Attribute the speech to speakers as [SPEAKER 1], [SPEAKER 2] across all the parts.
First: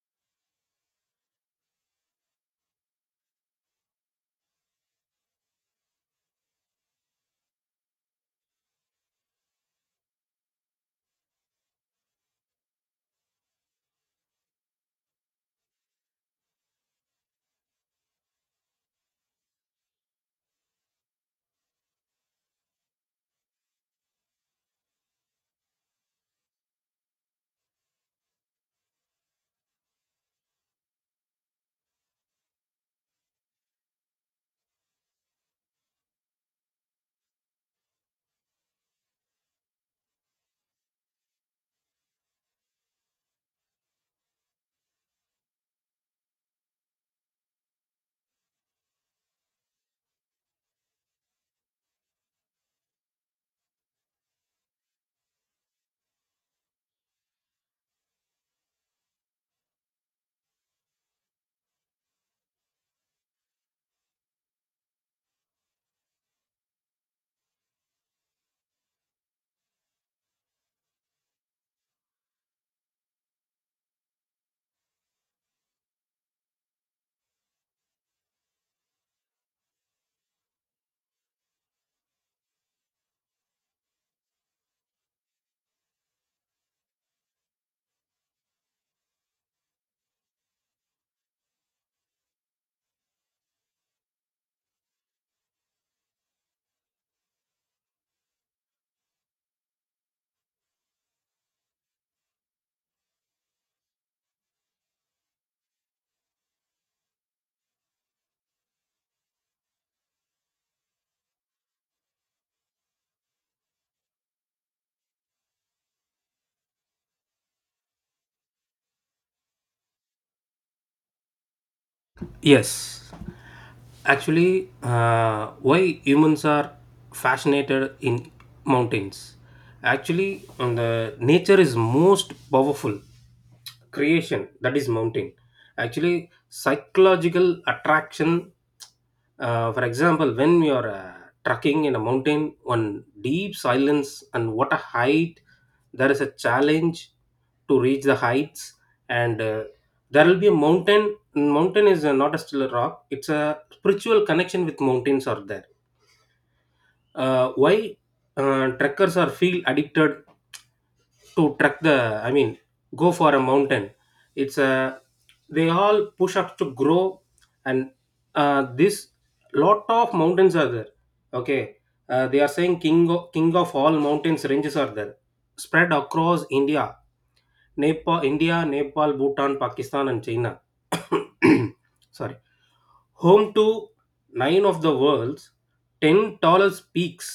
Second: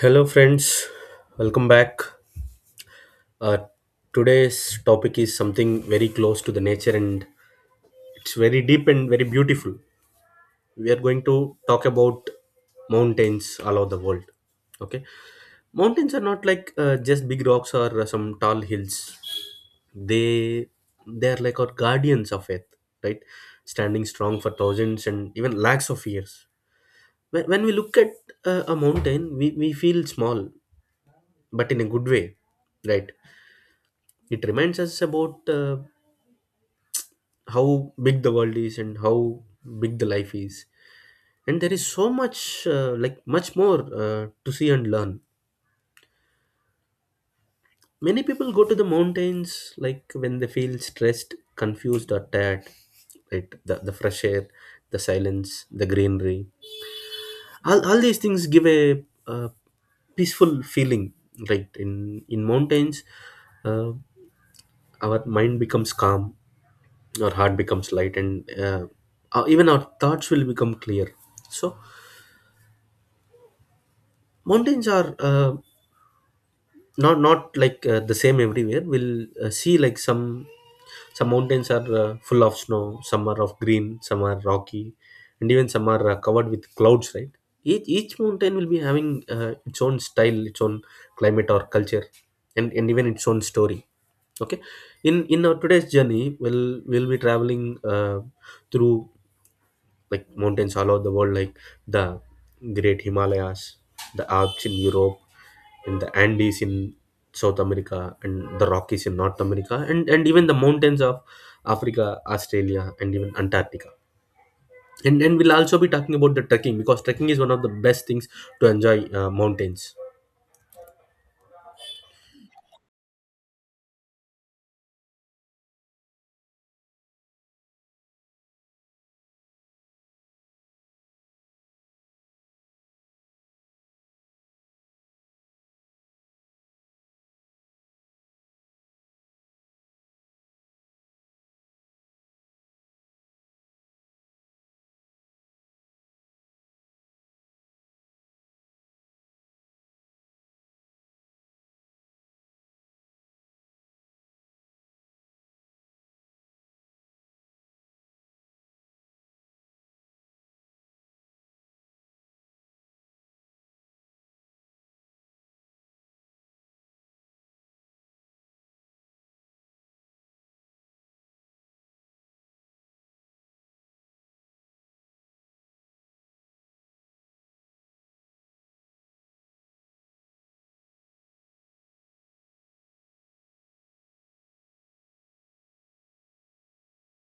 [SPEAKER 1] Hello, friends. Welcome back. Uh, Today's topic is something very close to the nature, and it's very deep and very beautiful. We are going to talk about mountains all over the world. Okay. Mountains are not like just big rocks or some tall hills. they, they are like our guardians of earth, right? Standing strong for thousands and even lakhs of years. When we look at a mountain, we feel small, but in a good way, right? It reminds us about how big the world is and how big the life is. And there is so much, like much more to see and learn. Many people go to the mountains like when they feel stressed, confused, or tired. Right? The fresh air, the silence, the greenery. All these things give a peaceful feeling, right? In mountains, uh, our mind becomes calm, our heart becomes light, and even our thoughts will become clear. So mountains are not like the same everywhere. We'll see like some mountains are full of snow, some are of green, some are rocky, and even some are covered with clouds, right? Each mountain will be having its own style, its own climate or culture, and even its own story. Okay. In our today's journey, we'll be traveling through like mountains all over the world, like the Great Himalayas, the Alps in Europe, and the Andes in South America, and the Rockies in North America, and even the mountains of Africa, Australia, and even Antarctica. And we'll also be talking about the trekking, because trekking is one of the best things to enjoy mountains.
[SPEAKER 2] Yes, Actually, why humans are fascinated in mountains? Actually, on the nature is most powerful creation that is mountain. Actually, psychological attraction. For example, when you are trekking in a mountain, on deep silence and what a height, there is a challenge to reach the heights and there will be a mountain. Mountain is not a still rock, it's a spiritual connection with mountains are there. Why trekkers are feel addicted to trek the, I mean, go for a mountain. It's a they all push up to grow and this lot of mountains are there. Okay. They are saying king of all mountains ranges are there, spread across India, Nepal, Bhutan, Pakistan, and China. Sorry. Home to nine of the world's 10 tallest peaks.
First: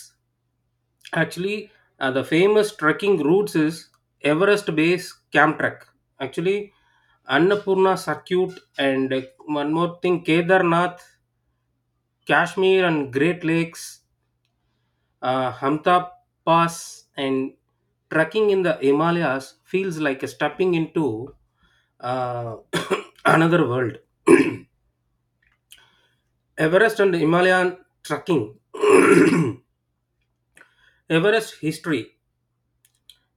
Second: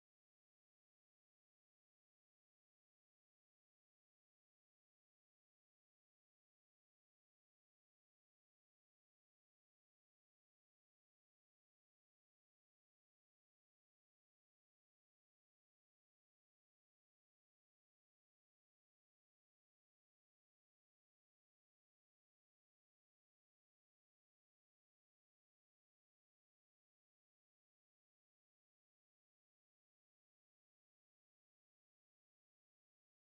[SPEAKER 2] Actually, the famous trekking routes is Everest Base Camp Trek. Actually, Annapurna Circuit, and one more thing, Kedarnath, Kashmir, and Great Lakes, Hamta Pass, and trekking in the Himalayas feels like stepping into uh, another world. Everest and Himalayan trekking. Everest history.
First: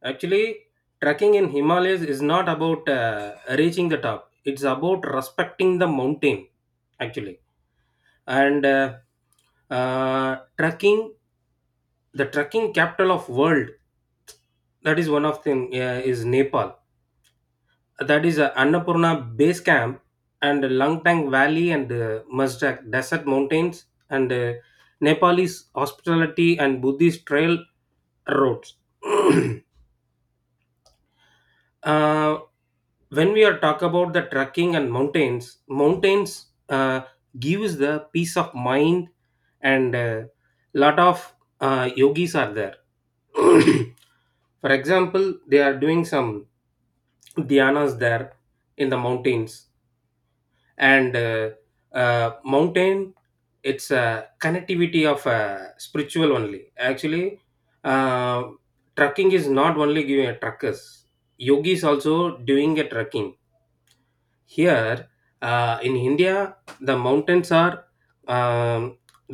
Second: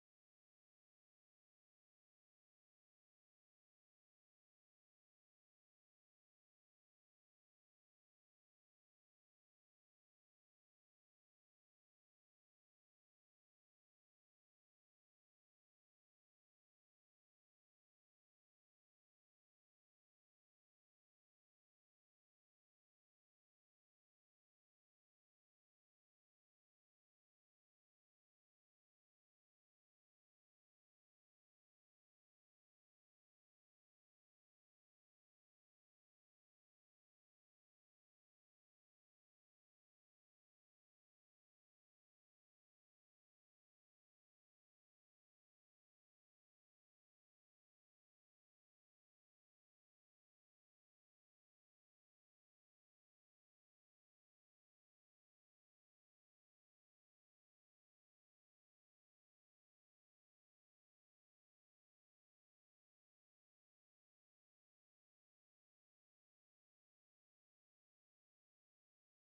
[SPEAKER 2] Actually, trekking in Himalayas is not about reaching the top. It's about respecting the mountain, actually. And uh, trekking, the trekking capital of world, that is one of them, is Nepal. That is Annapurna Base Camp and Langtang Valley, and Mazdak Desert Mountains, and Nepalese hospitality and Buddhist trail roads. uh, when we are talk about the trekking and mountains gives the peace of mind, and lot of yogis are there. For example, they are doing some dhyanas there in the mountains, and mountain it's a connectivity of spiritual only, actually. uh, Trucking is not only giving a truckers, yogis also doing a trucking here in india. The mountains are, um,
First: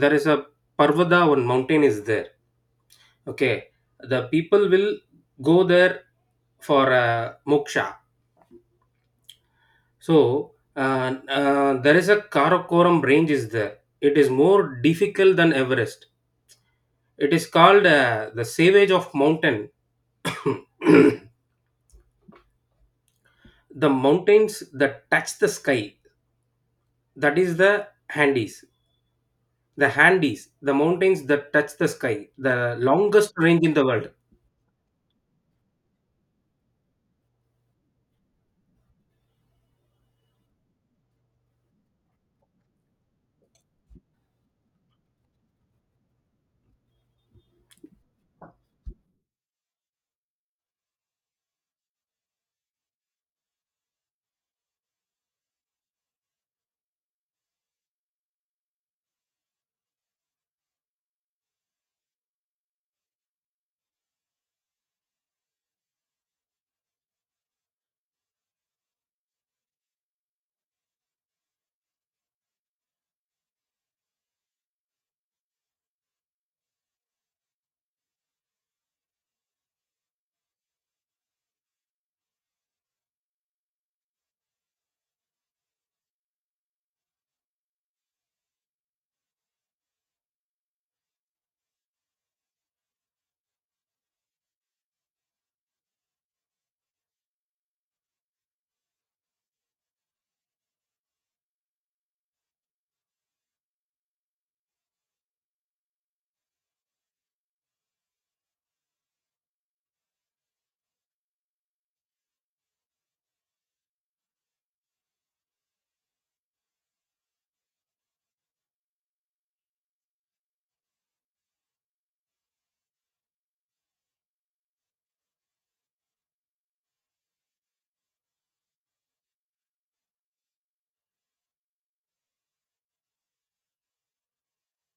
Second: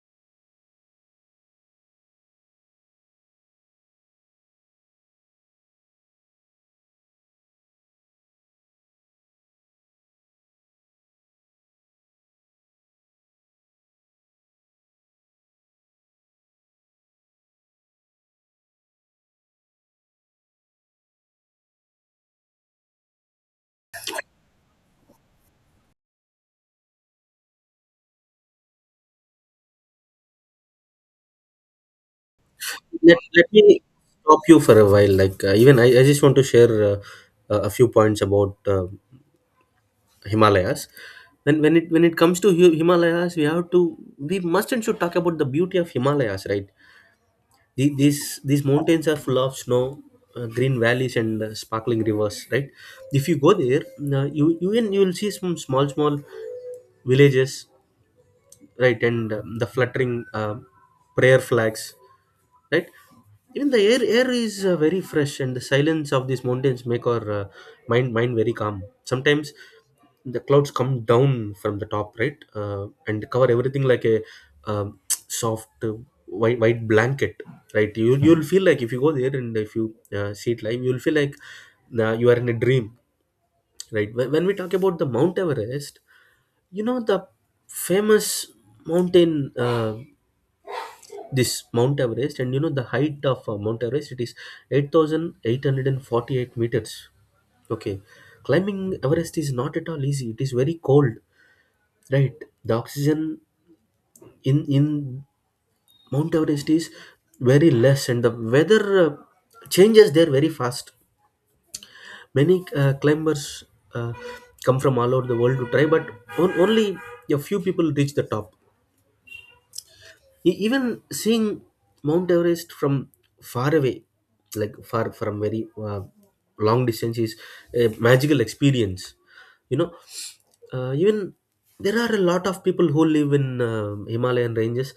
[SPEAKER 2] there is a parvada, one mountain is there. Okay, the people will go there for moksha. So there is a Karakoram range is there. It is more difficult than Everest. It is called the savage of mountain. The mountains that touch the sky. That is the Andes. The Andes, the mountains that touch the sky, the
[SPEAKER 1] Let,
[SPEAKER 2] longest
[SPEAKER 1] let
[SPEAKER 2] range in
[SPEAKER 1] me
[SPEAKER 2] the world.
[SPEAKER 1] stop you for a while. Like even I just want to share a few points about Himalayas. When it comes to Himalayas, we have to, we must and should talk about the beauty of Himalayas, right? These mountains are full of snow, green valleys, and sparkling rivers, right? If you go there, you will see some small villages, right? And the fluttering prayer flags, right? Even the air is very fresh, and the silence of these mountains make our mind very calm. Sometimes the clouds come down from the top, right? And cover everything like a um, soft white blanket, right? You'll feel like if you go there and if you see it live, you'll feel like you are in a dream, right? When we talk about the Mount Everest, you know, the famous mountain, this Mount Everest, and you know the height of Mount Everest. It is 8,848 meters. Okay, climbing Everest is not at all easy. It is very cold, right? The oxygen in Mount Everest is very less, and the weather changes there very fast. Many climbers uh, come from all over the world to try, but only a few people reach the top. Even seeing Mount Everest from far away, like far from very long distance, is a magical experience. You know, even there are a lot of people who live in Himalayan ranges.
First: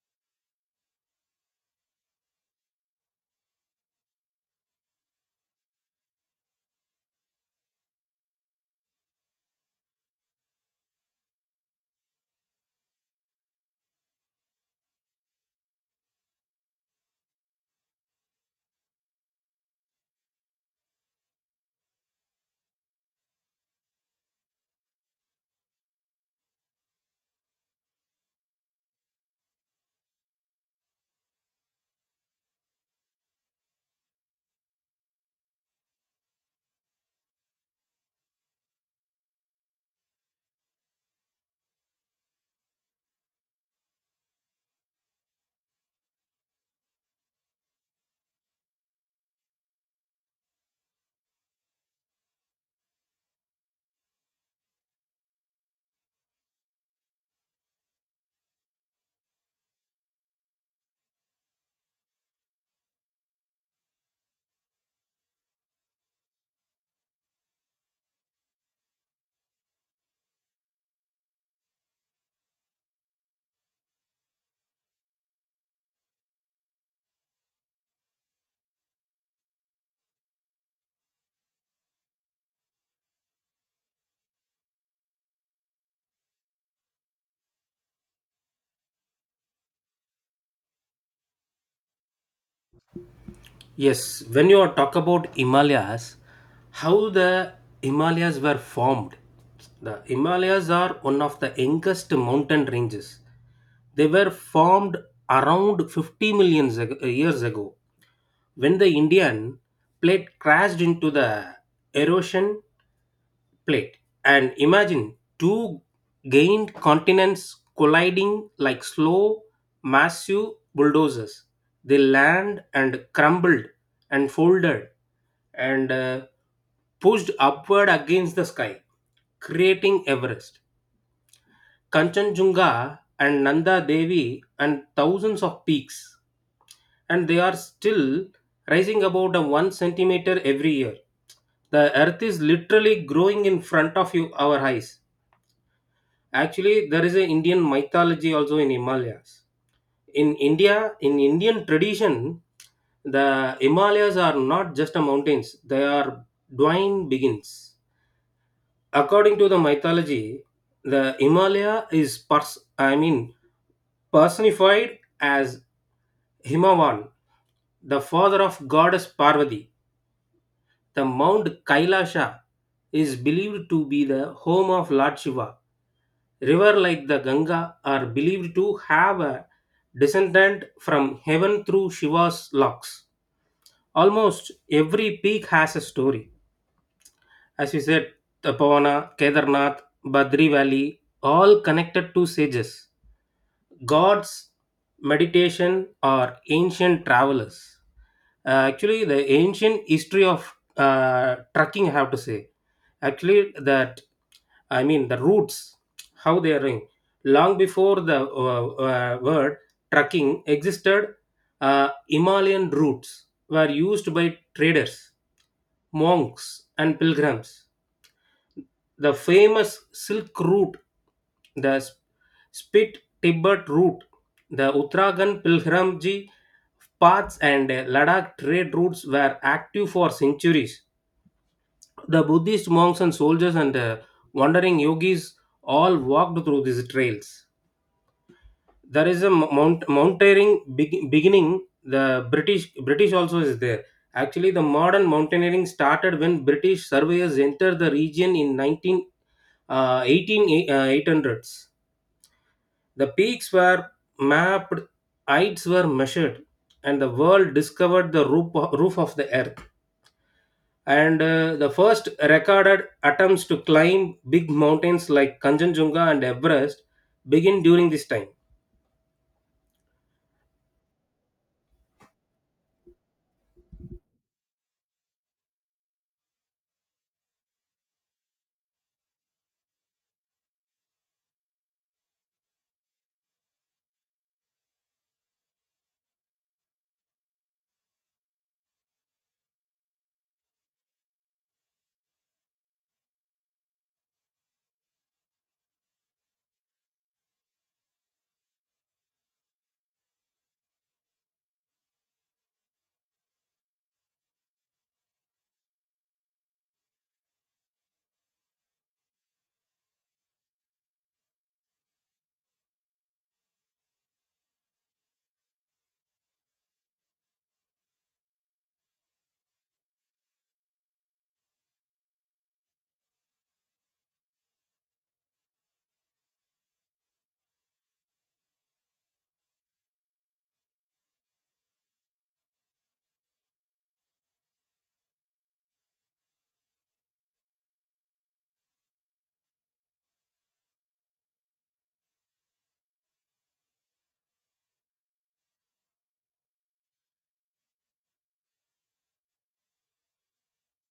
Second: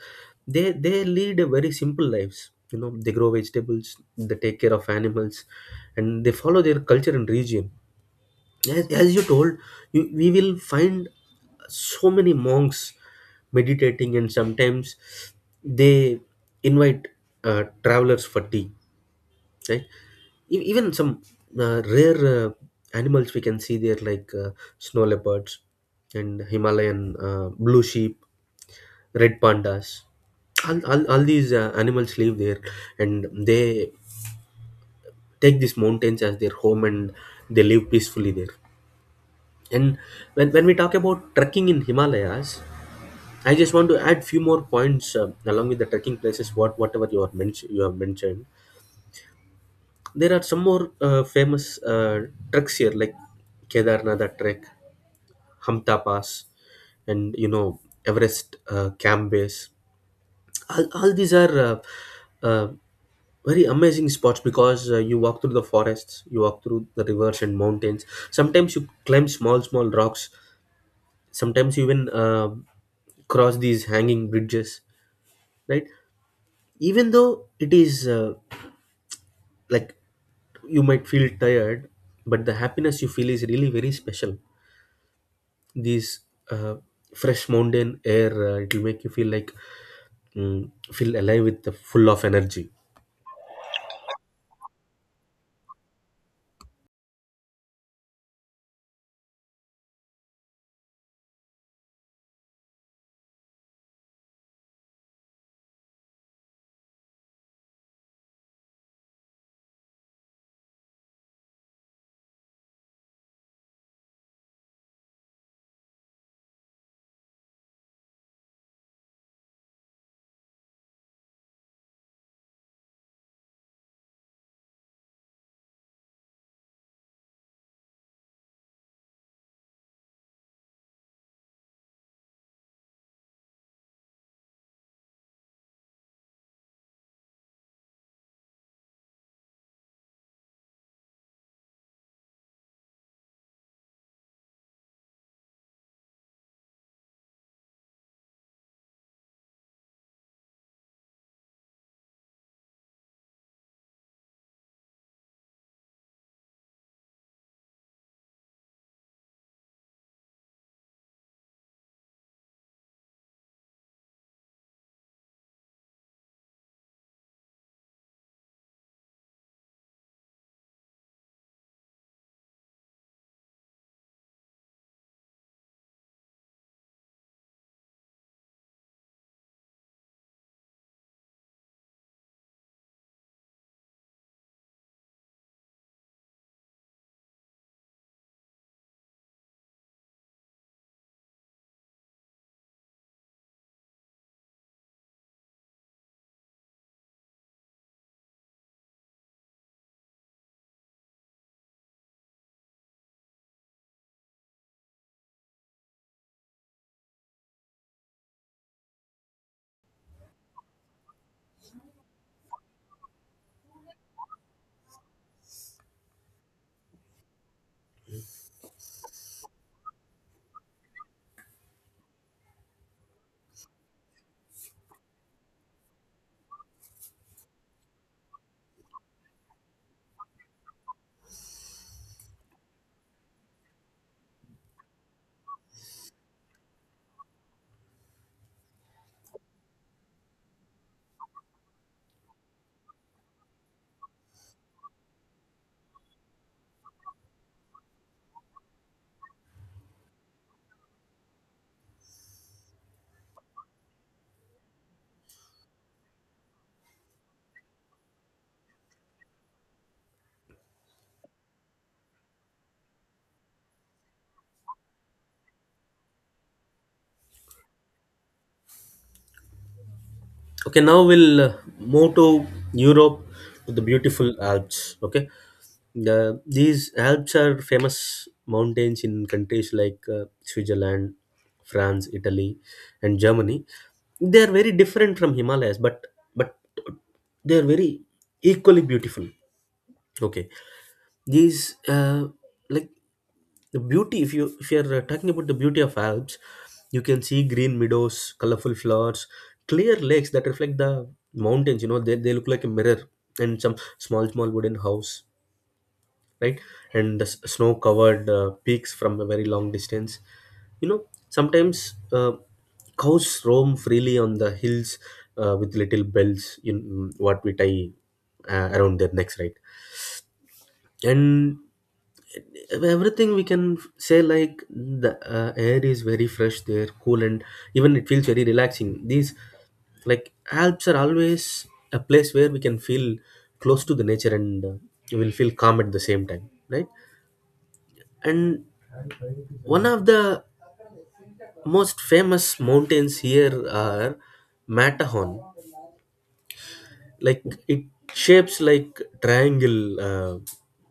[SPEAKER 1] They lead a very simple lives. You know, they grow vegetables, they take care of animals, and they follow their culture and region. As you told you, we will find so many monks meditating, and sometimes they invite travelers for tea, right? Even some rare animals we can see there, like snow leopards and Himalayan blue sheep, red pandas. All these animals live there, and they take these mountains as their home, and they live peacefully there. And when we talk about trekking in Himalayas, I just want to add few more points along with the trekking places. What whatever you are mention, You have mentioned, there are some more famous treks here like Kedarnath trek, Hamta Pass, and you know, Everest camp base. All these are uh, very amazing spots, because you walk through the forests, you walk through the rivers and mountains. Sometimes you climb small rocks, sometimes you even cross these hanging bridges, right? Even though it is like you might feel tired, but the happiness you feel is really very special. These uh, fresh mountain air, it will make you feel like, feel alive with the full of energy.
[SPEAKER 2] Yes, when you talk about Himalayas, how the Himalayas were formed. The Himalayas are one of the youngest mountain ranges. They were formed around 50 million years ago, when the Indian plate crashed into the Eurasian plate. And imagine two gained continents colliding like slow, massive bulldozers. They land and crumbled and folded and pushed upward against the sky, creating Everest, Kanchenjunga, and Nanda Devi, and thousands of peaks. And they are still rising about a 1 centimeter every year. The earth is literally growing in front of you, our eyes. Actually, there is an Indian mythology also in Himalayas. In India, in Indian tradition, the Himalayas are not just a mountains; they are divine beings. According to the mythology, the Himalaya is I mean personified as Himavan, the father of goddess Parvati. The Mount Kailasha is believed to be the home of Lord Shiva. Rivers like the Ganga are believed to have a descendant from heaven through Shiva's locks. Almost every peak has a story, as you said. Tapavana, Kedarnath, Badri Valley, all connected to sages, gods, meditation, or ancient travelers. Actually, the ancient history of trekking, I have to say, actually, that, I mean, the roots, how they are going. Long before the word trucking existed, Himalayan routes were used by traders, monks, and pilgrims. The famous Silk Route, the Spit Tibet Route, the Uttarakhand Pilgrimage paths, and Ladakh trade routes were active for centuries. The Buddhist monks and soldiers and wandering yogis all walked through these trails. There is a mountaineering beginning. The British also is there. Actually, the modern mountaineering started when British surveyors entered the region in 19 uh, eighteen eight hundreds. The peaks were mapped, heights were measured, and the world discovered the roof of the earth. And the first recorded attempts to climb big mountains like Kanchenjunga and Everest begin during this time.
[SPEAKER 1] Okay, now we'll move to Europe, to the beautiful Alps. Okay, these Alps are famous mountains in countries like Switzerland, France, Italy, and Germany. They are very different from Himalayas, but but they are very equally beautiful. Okay, these like the beauty, if you if you're talking about the beauty of Alps, you can see green meadows, colorful flowers, clear lakes that reflect the mountains. You know, they look like a mirror, and some small wooden house, right? And the snow covered peaks from a very long distance. You know, sometimes cows roam freely on the hills with little bells in, what we tie around their necks, right? And everything we can say, like the air is very fresh there, cool, and even it feels very relaxing. These like Alps are always a place where we can feel close to the nature, and you will feel calm at the same time, right? And one of the most famous mountains here are Matterhorn. Like it shapes like triangle, uh,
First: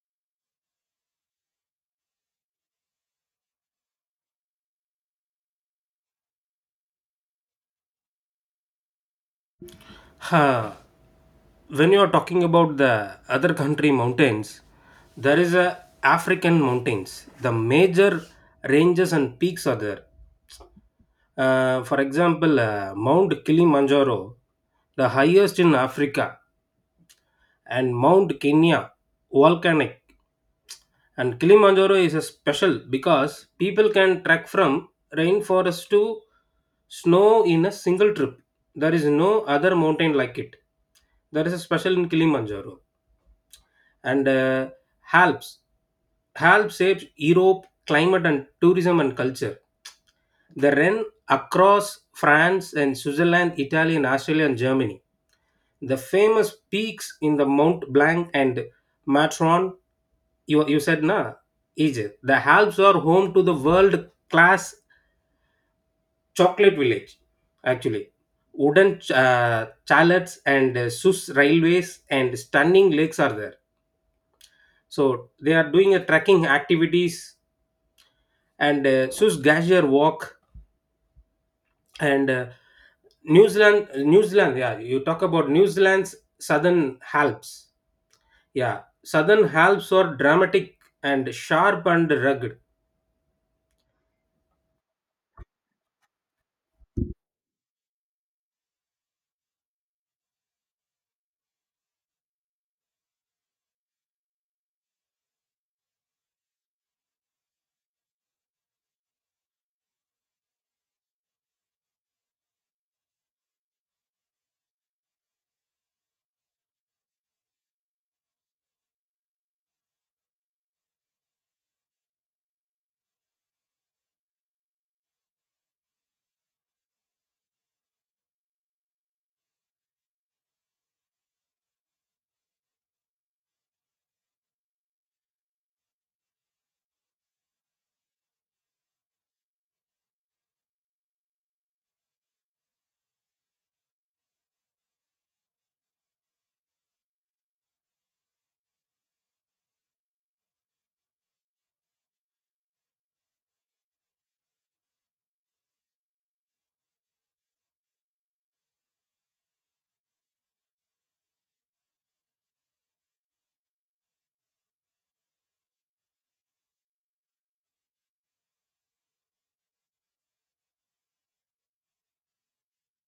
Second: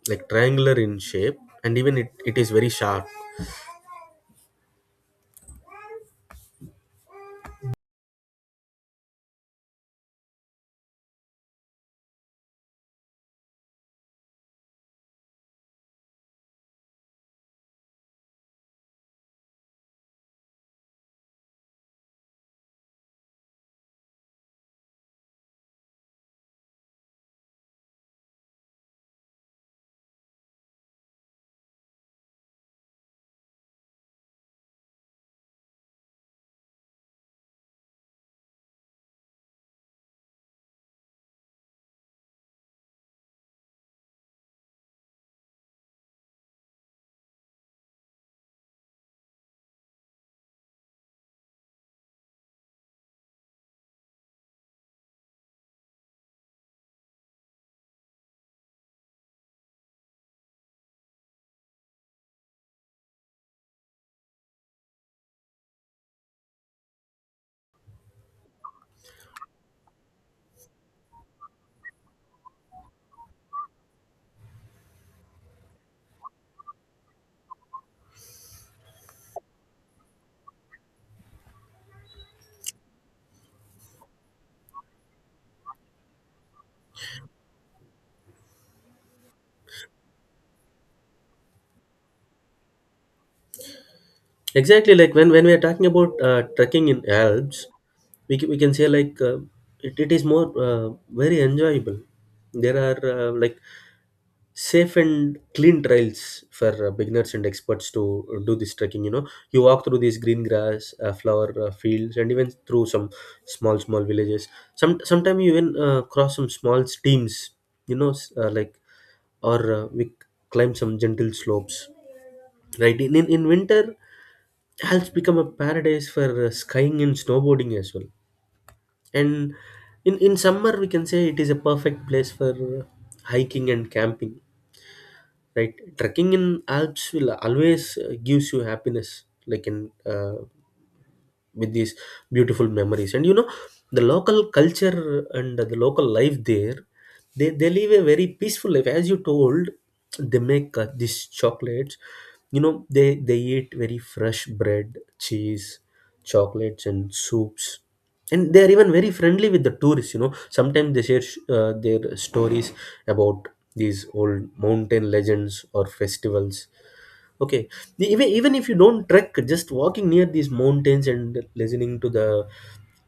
[SPEAKER 1] like triangular in shape, and even it is very sharp.
[SPEAKER 2] Ha! When you are talking about the other country mountains, there is a African mountains. The major ranges and peaks are there. For example, Mount Kilimanjaro, the highest in Africa, and Mount Kenya, volcanic. And Kilimanjaro is a special, because people can trek from rainforest to snow in a single trip. There is no other mountain like it. There is a special in Kilimanjaro. And Alps. Alps shapes Europe, climate, and tourism, and culture. They ran across France and Switzerland, Italy, and Australia, and Germany. The famous peaks in the Mont Blanc and Matterhorn, you said, na, Egypt. The Alps are home to the world class chocolate village, actually. Wooden chalets, and Swiss railways, and stunning lakes are there. So they are doing a trekking activities, and Swiss glacier walk, and New Zealand, yeah, you talk about New Zealand's Southern Alps. Yeah, Southern Alps are dramatic and sharp and rugged.
[SPEAKER 1] Exactly, like when we are talking about trekking in Alps, we can say like it is more very enjoyable. There are like safe and clean trails for beginners and experts to do this trekking. You know, you walk through these green grass, flower fields, and even through some small villages. Sometimes you even cross some small streams. You know, like or we climb some gentle slopes. Right. In winter, Alps become a paradise for skiing and snowboarding as well. And in summer, we can say it is a perfect place for hiking and camping, right? Trekking in Alps will always gives you happiness, like in with these beautiful memories. And you know, the local culture and the local life there, they live a very peaceful life. As you told, they make these chocolates. You know, they eat very fresh bread, cheese, chocolates, and soups. And they are even very friendly with the tourists. You know, sometimes they share their stories about these old mountain legends or festivals. Okay, even if you don't trek, just walking near these mountains and listening to the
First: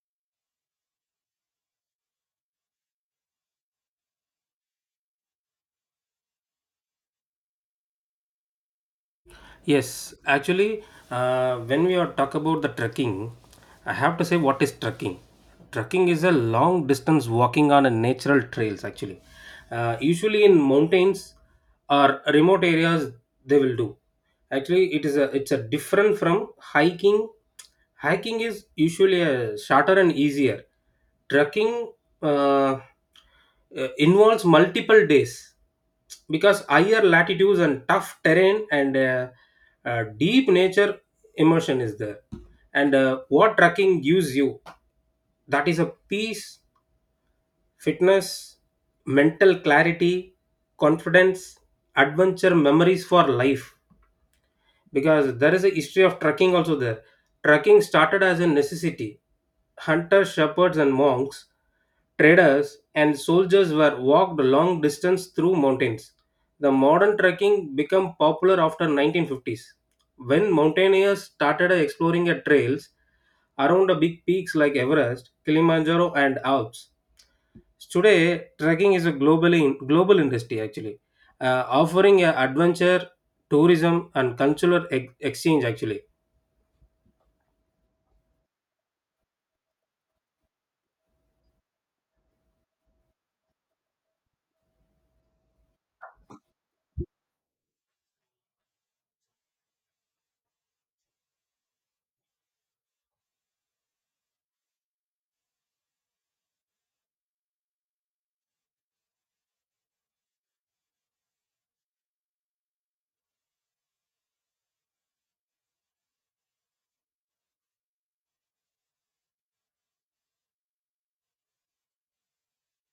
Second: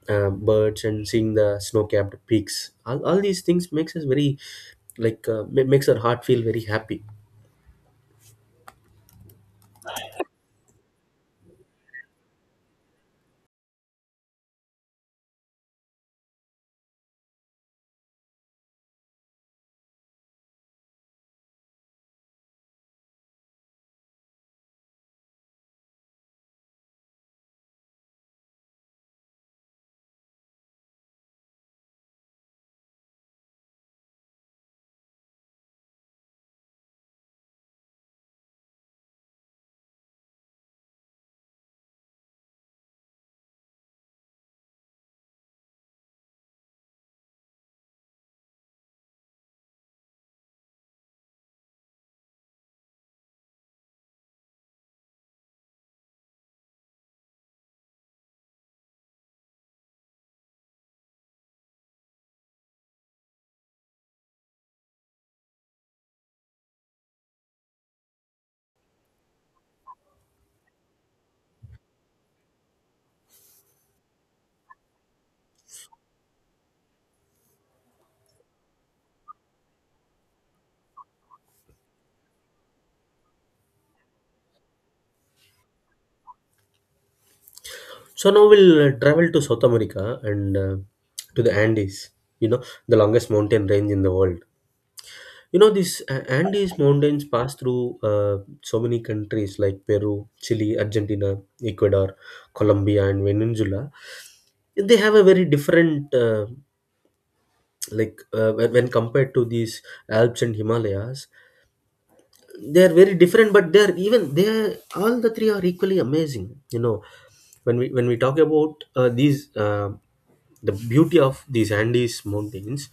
[SPEAKER 1] birds, and seeing the snow-capped peaks, all these things makes us very like, makes our heart feel very happy.
[SPEAKER 2] Yes, actually, when we are talk about the trekking, I have to say what is trekking. Trekking is a long distance walking on a natural trails. Actually, usually in mountains or remote areas, they will do. Actually, it's a different from hiking. Hiking is usually a shorter and easier. Trekking uh, involves multiple days, because higher latitudes and tough terrain, and deep nature immersion is there. And what trekking gives you, that is a peace, fitness, mental clarity, confidence, adventure, memories for life, because there is a history of trekking also there. Trekking started as a necessity. Hunters, shepherds, and monks, traders, and soldiers were walked long distance through mountains. The modern trekking became popular after 1950s, when mountaineers started exploring at trails around the big peaks like Everest, Kilimanjaro, and Alps. So, today, trekking is a globally global industry, actually, offering a adventure, tourism, and cultural exchange, actually.
[SPEAKER 1] So now we'll travel to South America, and to the Andes. You know, the longest mountain range in the world. You know, these Andes mountains pass through so many countries like Peru, Chile, Argentina, Ecuador, Colombia, and Venezuela. They have a very different like when compared to these Alps and Himalayas, they are very different, but they are even they are, all the three are equally amazing. You know, when we talk about these the beauty of these Andes mountains,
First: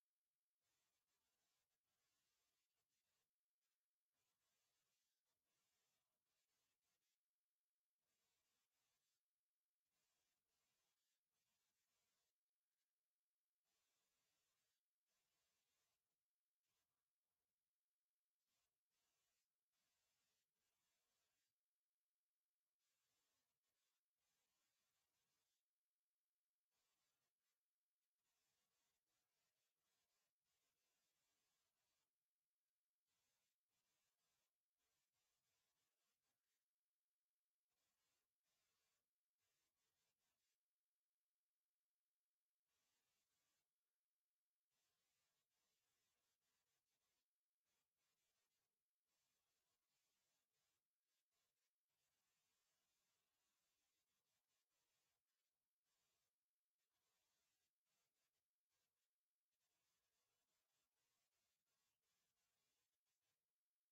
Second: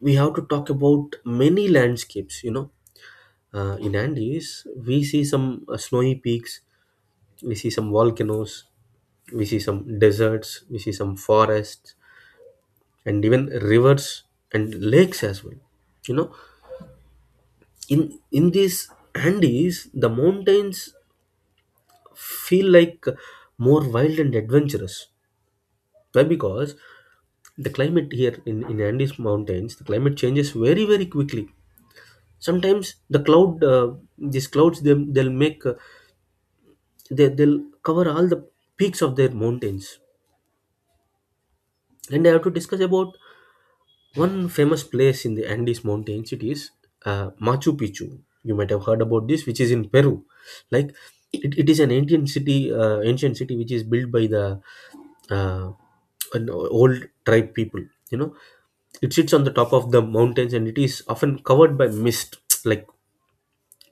[SPEAKER 1] we have to talk about many landscapes. You know, in Andes, we see some snowy peaks, we see some volcanoes, we see some deserts, we see some forests, and even rivers and lakes as well. You know, in in these Andes, the mountains feel like more wild and adventurous. Why? Because the climate here, in Andes mountains, the climate changes very quickly. Sometimes the cloud, these clouds, they'll make, they'll cover all the peaks of their mountains. And I have to discuss about one famous place in the Andes Mountains. It is Machu Picchu. You might have heard about this, which is in Peru. Like it is an ancient city, which is built by the uh, an old tribe people. You know, it sits on the top of the mountains, and it is often covered by mist. Like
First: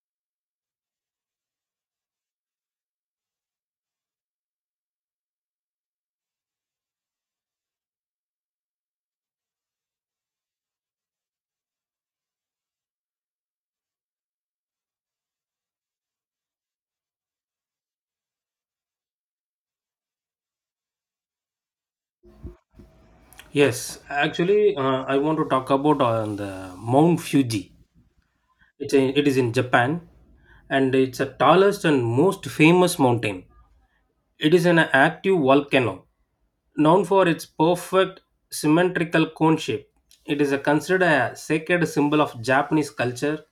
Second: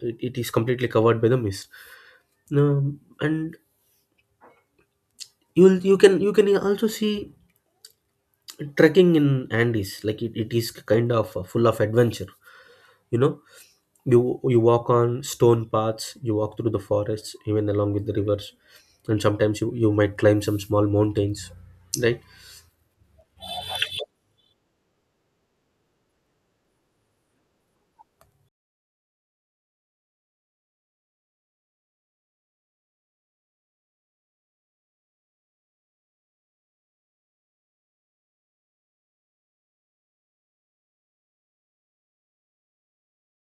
[SPEAKER 1] it is completely covered by the mist. And you can also see trekking in Andes. Like it is kind of full of adventure. You know, you walk on stone paths, you walk through the forests even along with the rivers, and sometimes you might climb some small mountains, right.
[SPEAKER 2] Yes, actually, I want to talk about on the Mount Fuji. It is in Japan, and it's the tallest and most famous mountain. It is an active volcano, known for its perfect symmetrical cone shape. It is a considered a sacred symbol of Japanese culture,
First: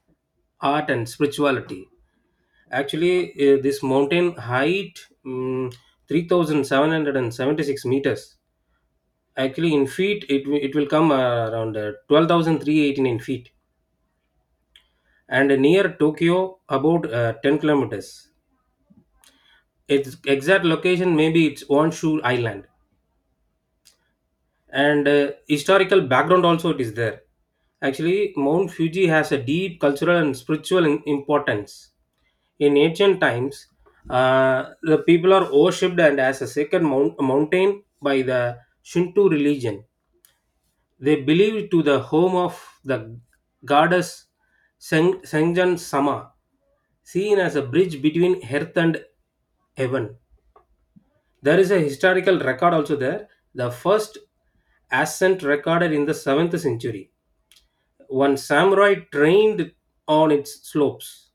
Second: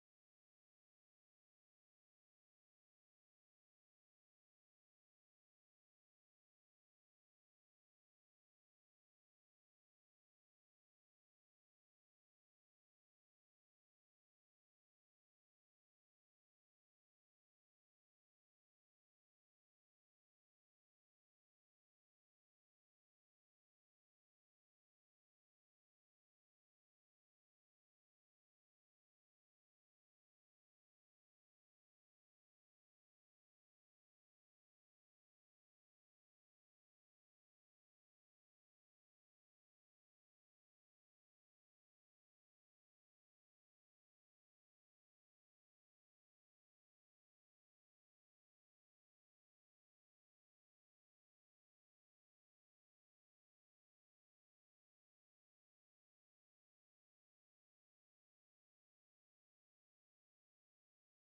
[SPEAKER 2] art, and spirituality. Actually, this mountain height mm 3,776 meters. Actually, in feet, it will come around 12,389 feet. And near Tokyo, about 10 kilometers. Its exact location, maybe it's Honshu Island. And historical background also it is there. Actually, Mount Fuji has a deep cultural and spiritual importance. In ancient times, the people are worshipped and as a sacred mountain by the Shinto religion. They believe to the home of the goddess Senjan Sama, seen as a bridge between earth and heaven. There is a historical record also there. The first ascent recorded in the 7th century. One samurai trained on its slopes.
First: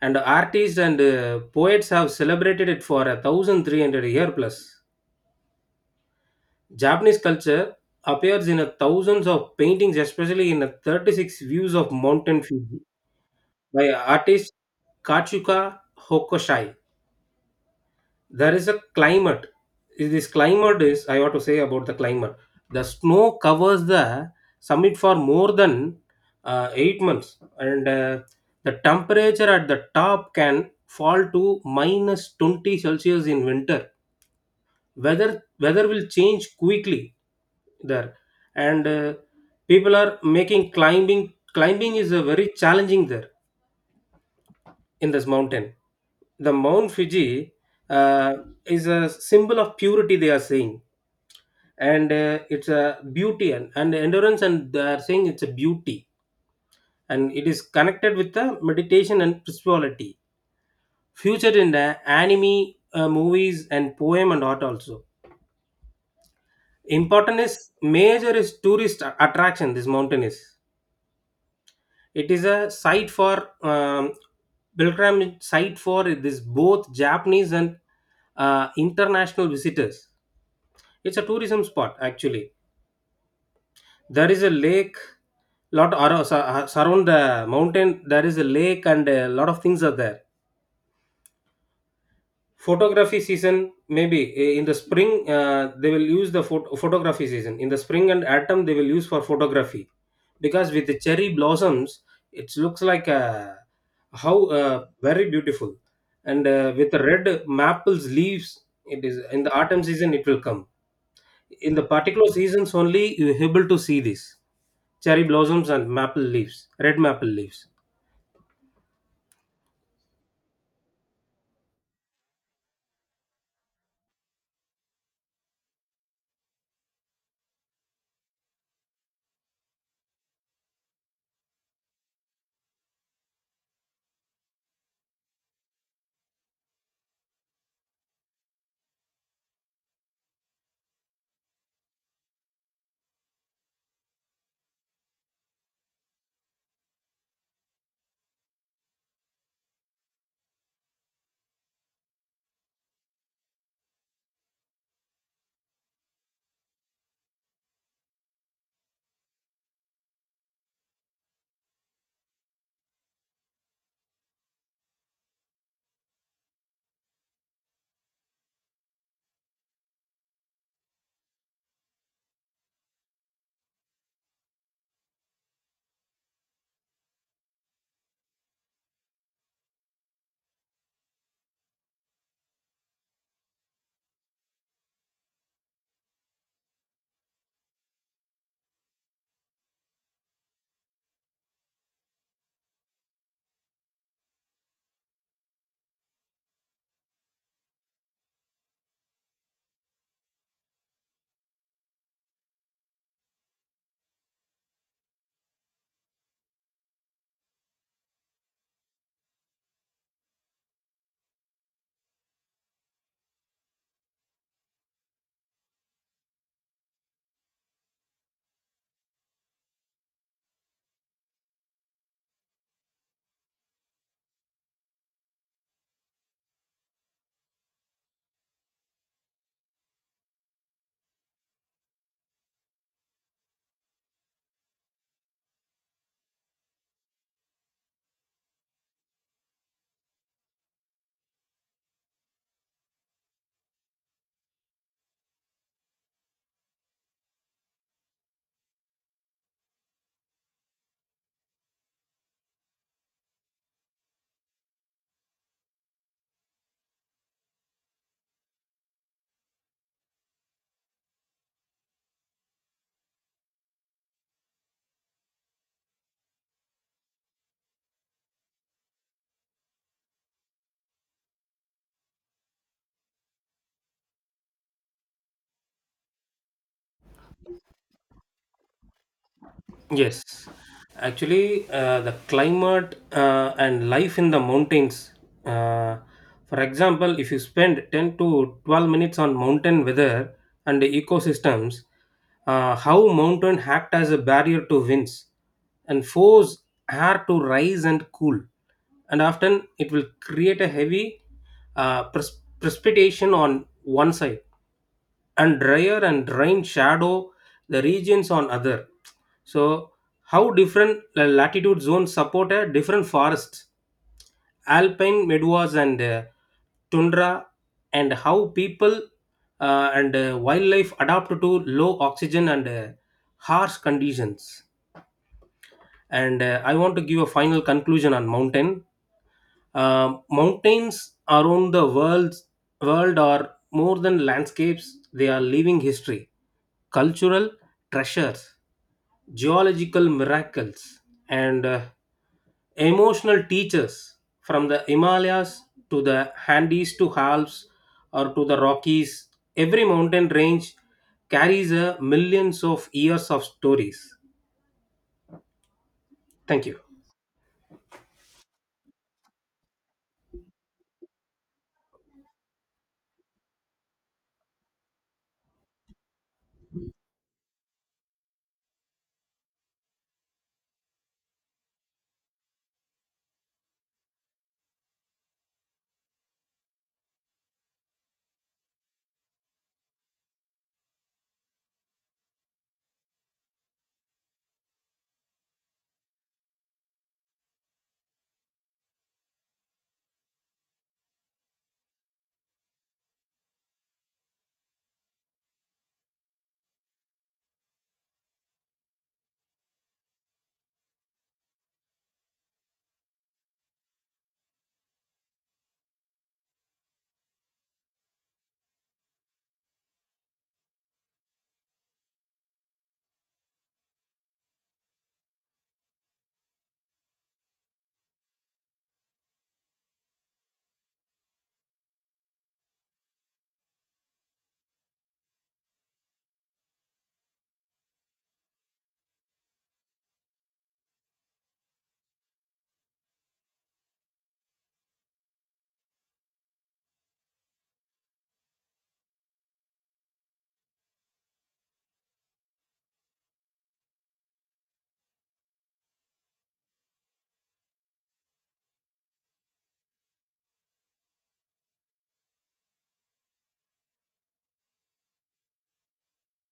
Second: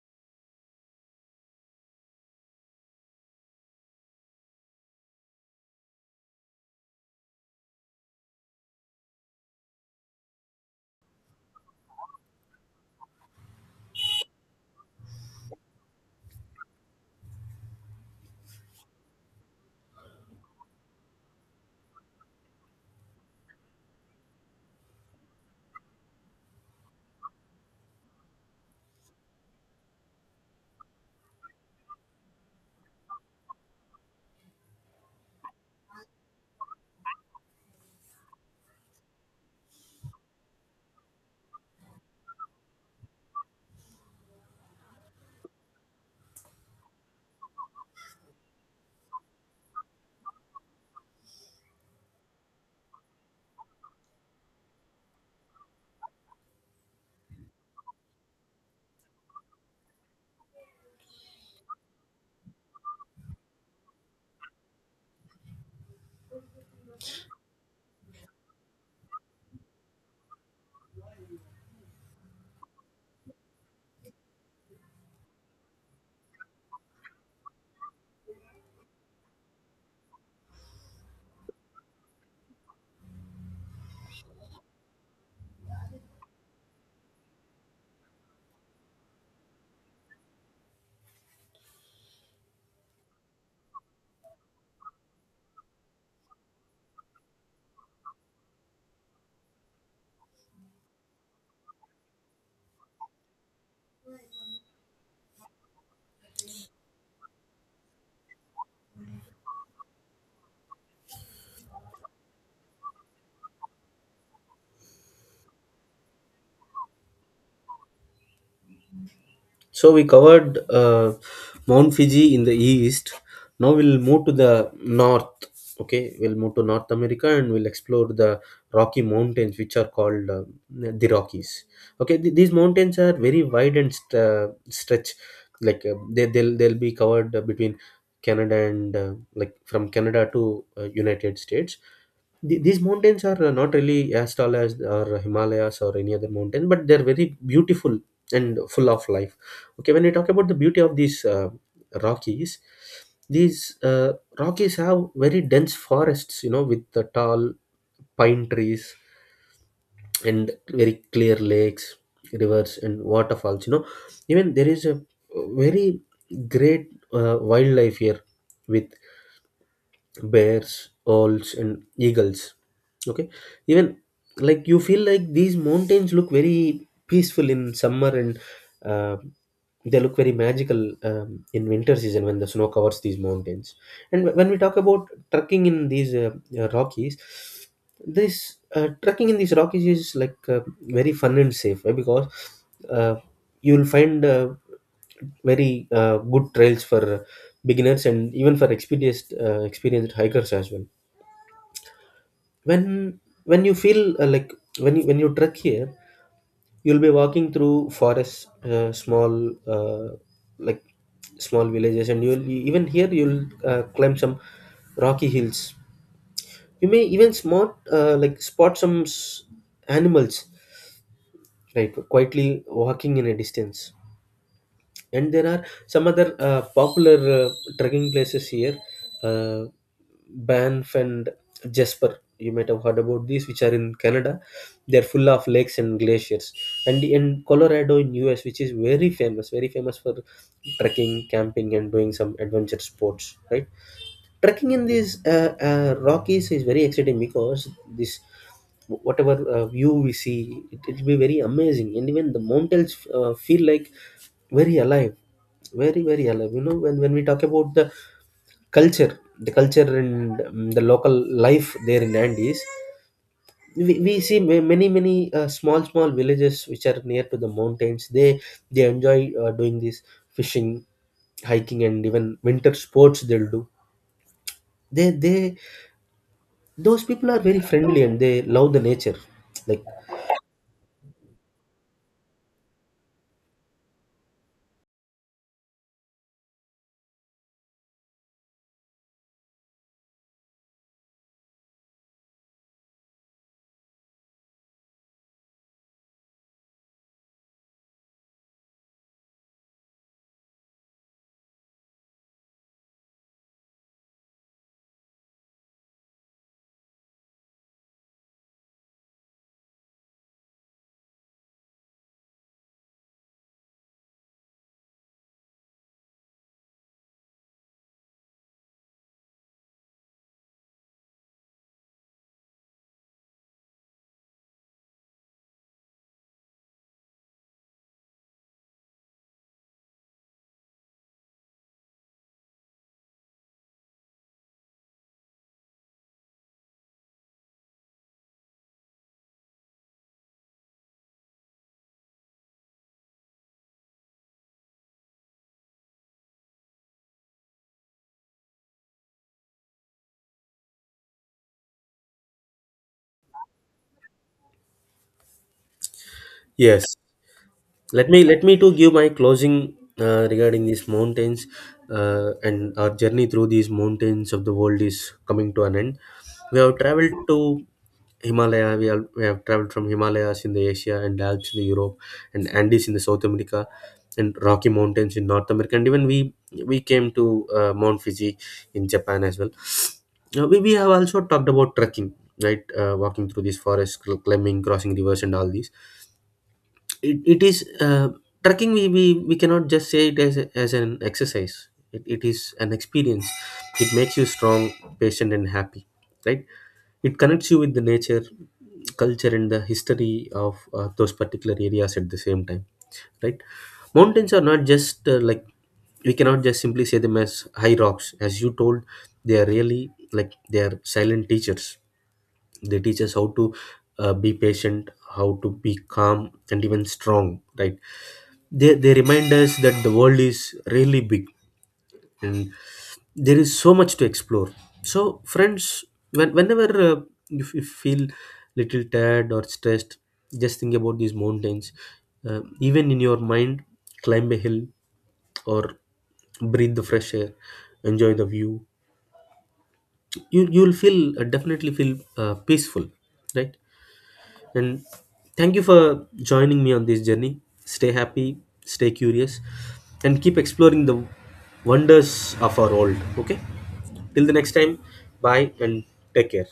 [SPEAKER 2] And artists and poets have celebrated it for 1,300 year plus. Japanese culture appears in a thousands of paintings, especially in a 36 views of Mountain Fuji by artist Kachuka Hokusai. There is a climate. Is this climate is, I want to say about the climate, the snow covers the summit for more than 8 months, and the temperature at the top can fall to minus 20 celsius in winter. Weather weather will change quickly there. And people are making climbing is a very challenging there in this mountain. The Mount Fuji uh, is a symbol of purity, they are saying, and it's a beauty, and endurance, and they are saying it's a beauty, and it is connected with the meditation and spirituality, featured in the anime, movies, and poem, and art also. Important is major is tourist attraction, this mountain is. It is a site for um, pilgrim site for this both japanese and international visitors. It's a tourism spot, actually. There is a lake lot around, surround the mountain, there is a lake and a lot of things are there. Photography season maybe eh, in the spring, they will use the photography season in the spring and autumn, they will use for photography, because with the cherry blossoms it looks like how very beautiful, and with the red maples leaves, it is in the autumn season it will come. In the particular seasons only you able to see this cherry blossoms and maple leaves, red maple leaves.
[SPEAKER 1] So we covered Mount Fiji in the east. Now we'll move to the north. Okay, we'll move to North America and we'll explore the Rocky Mountains, which are called the Rockies. Okay, these mountains are very wide and stretch. Like they'll be covered between Canada and like from Canada to United States. These mountains are not really as tall as or himalayas or any other mountain, but they're very beautiful and full of life. Okay, when we talk about the beauty of these Rockies, these Rockies have very dense forests, you know, with the tall pine trees and very clear lakes, rivers and waterfalls, you know, even there is a very great wildlife here with bears, owls, and eagles. Okay, even like you feel like these mountains look very peaceful in summer and uh, they look very magical in winter season when the snow covers these mountains. And when we talk about trekking in these Rockies, this trekking in these Rockies is like very fun and safe, eh, because uh, you'll find very good trails for beginners and even for experienced hikers as well. When you feel like when you trek here, you'll be walking through forests, small like small villages, and you'll even here you'll climb some rocky hills. You may even spot like animals, right, quietly walking in a distance. And there are some other popular trekking places here, uh, Banff and Jasper, you might have heard about these, which are in Canada. They're full of lakes and glaciers. And in Colorado in US, which is very famous, very famous for trekking, camping, and doing some adventure sports, right. Trekking in these Rockies is very exciting because this whatever view we see, will be very amazing, and even the mountains feel like very alive, very very alive. You know, when we talk about the culture and the local life there in Andes, we see many many small small villages which are near to the mountains. They enjoy doing this fishing, hiking, and even winter sports they'll do. They those people are very friendly and they love the nature, like.
[SPEAKER 2] Yes, actually, the climate and life in the mountains. Uh, for example, if you spend 10 to 12 minutes on mountain weather and the ecosystems, how mountain act as a barrier to winds and force air to rise and cool. And often it will create a heavy precipitation on one side, and drier and rain shadow the regions on other. So how different latitude zones support a different forests, alpine meadows, and tundra, and how people and wildlife adapt to low oxygen and harsh conditions. And I want to give a final conclusion on mountain. Mountains around the world, world are more than landscapes. They are living history, cultural treasures, geological miracles, and emotional teachers, from the Himalayas to the Andes to Alps or to the Rockies. Every mountain range carries a millions of years of stories. Thank you.
[SPEAKER 1] Yes, let me to give my closing regarding these mountains and our journey through these mountains of the world is coming to an end. We have traveled to himalaya, we have traveled from Himalayas in the Asia, and Alps in the Europe, and Andes in the South America, and Rocky Mountains in North America, and even we came to Mount Fuji in Japan as well. Now, we have also talked about trekking, right, walking through these forests, climbing, crossing rivers and all these. It is trekking, we cannot just say it as, a, as an exercise, it is an experience. It makes you strong, patient, and happy, right. It connects you with the nature, culture, and the history of those particular areas at the same time, right. Mountains are not just like, we cannot just simply say them as high rocks, as you told. They are really like, they are silent teachers. They teach us how to be patient, how to be calm and even strong, right. They remind us that the world is really big, and there is so much to explore. So, friends, whenever if you feel little tired or stressed, just think about these mountains. Even in your mind, climb a hill or breathe the fresh air, enjoy the view. You'll feel definitely feel peaceful, right. And thank you for joining me on this journey. Stay happy, stay curious, and keep exploring the wonders of our world. Okay? Till the next time, bye, and take care.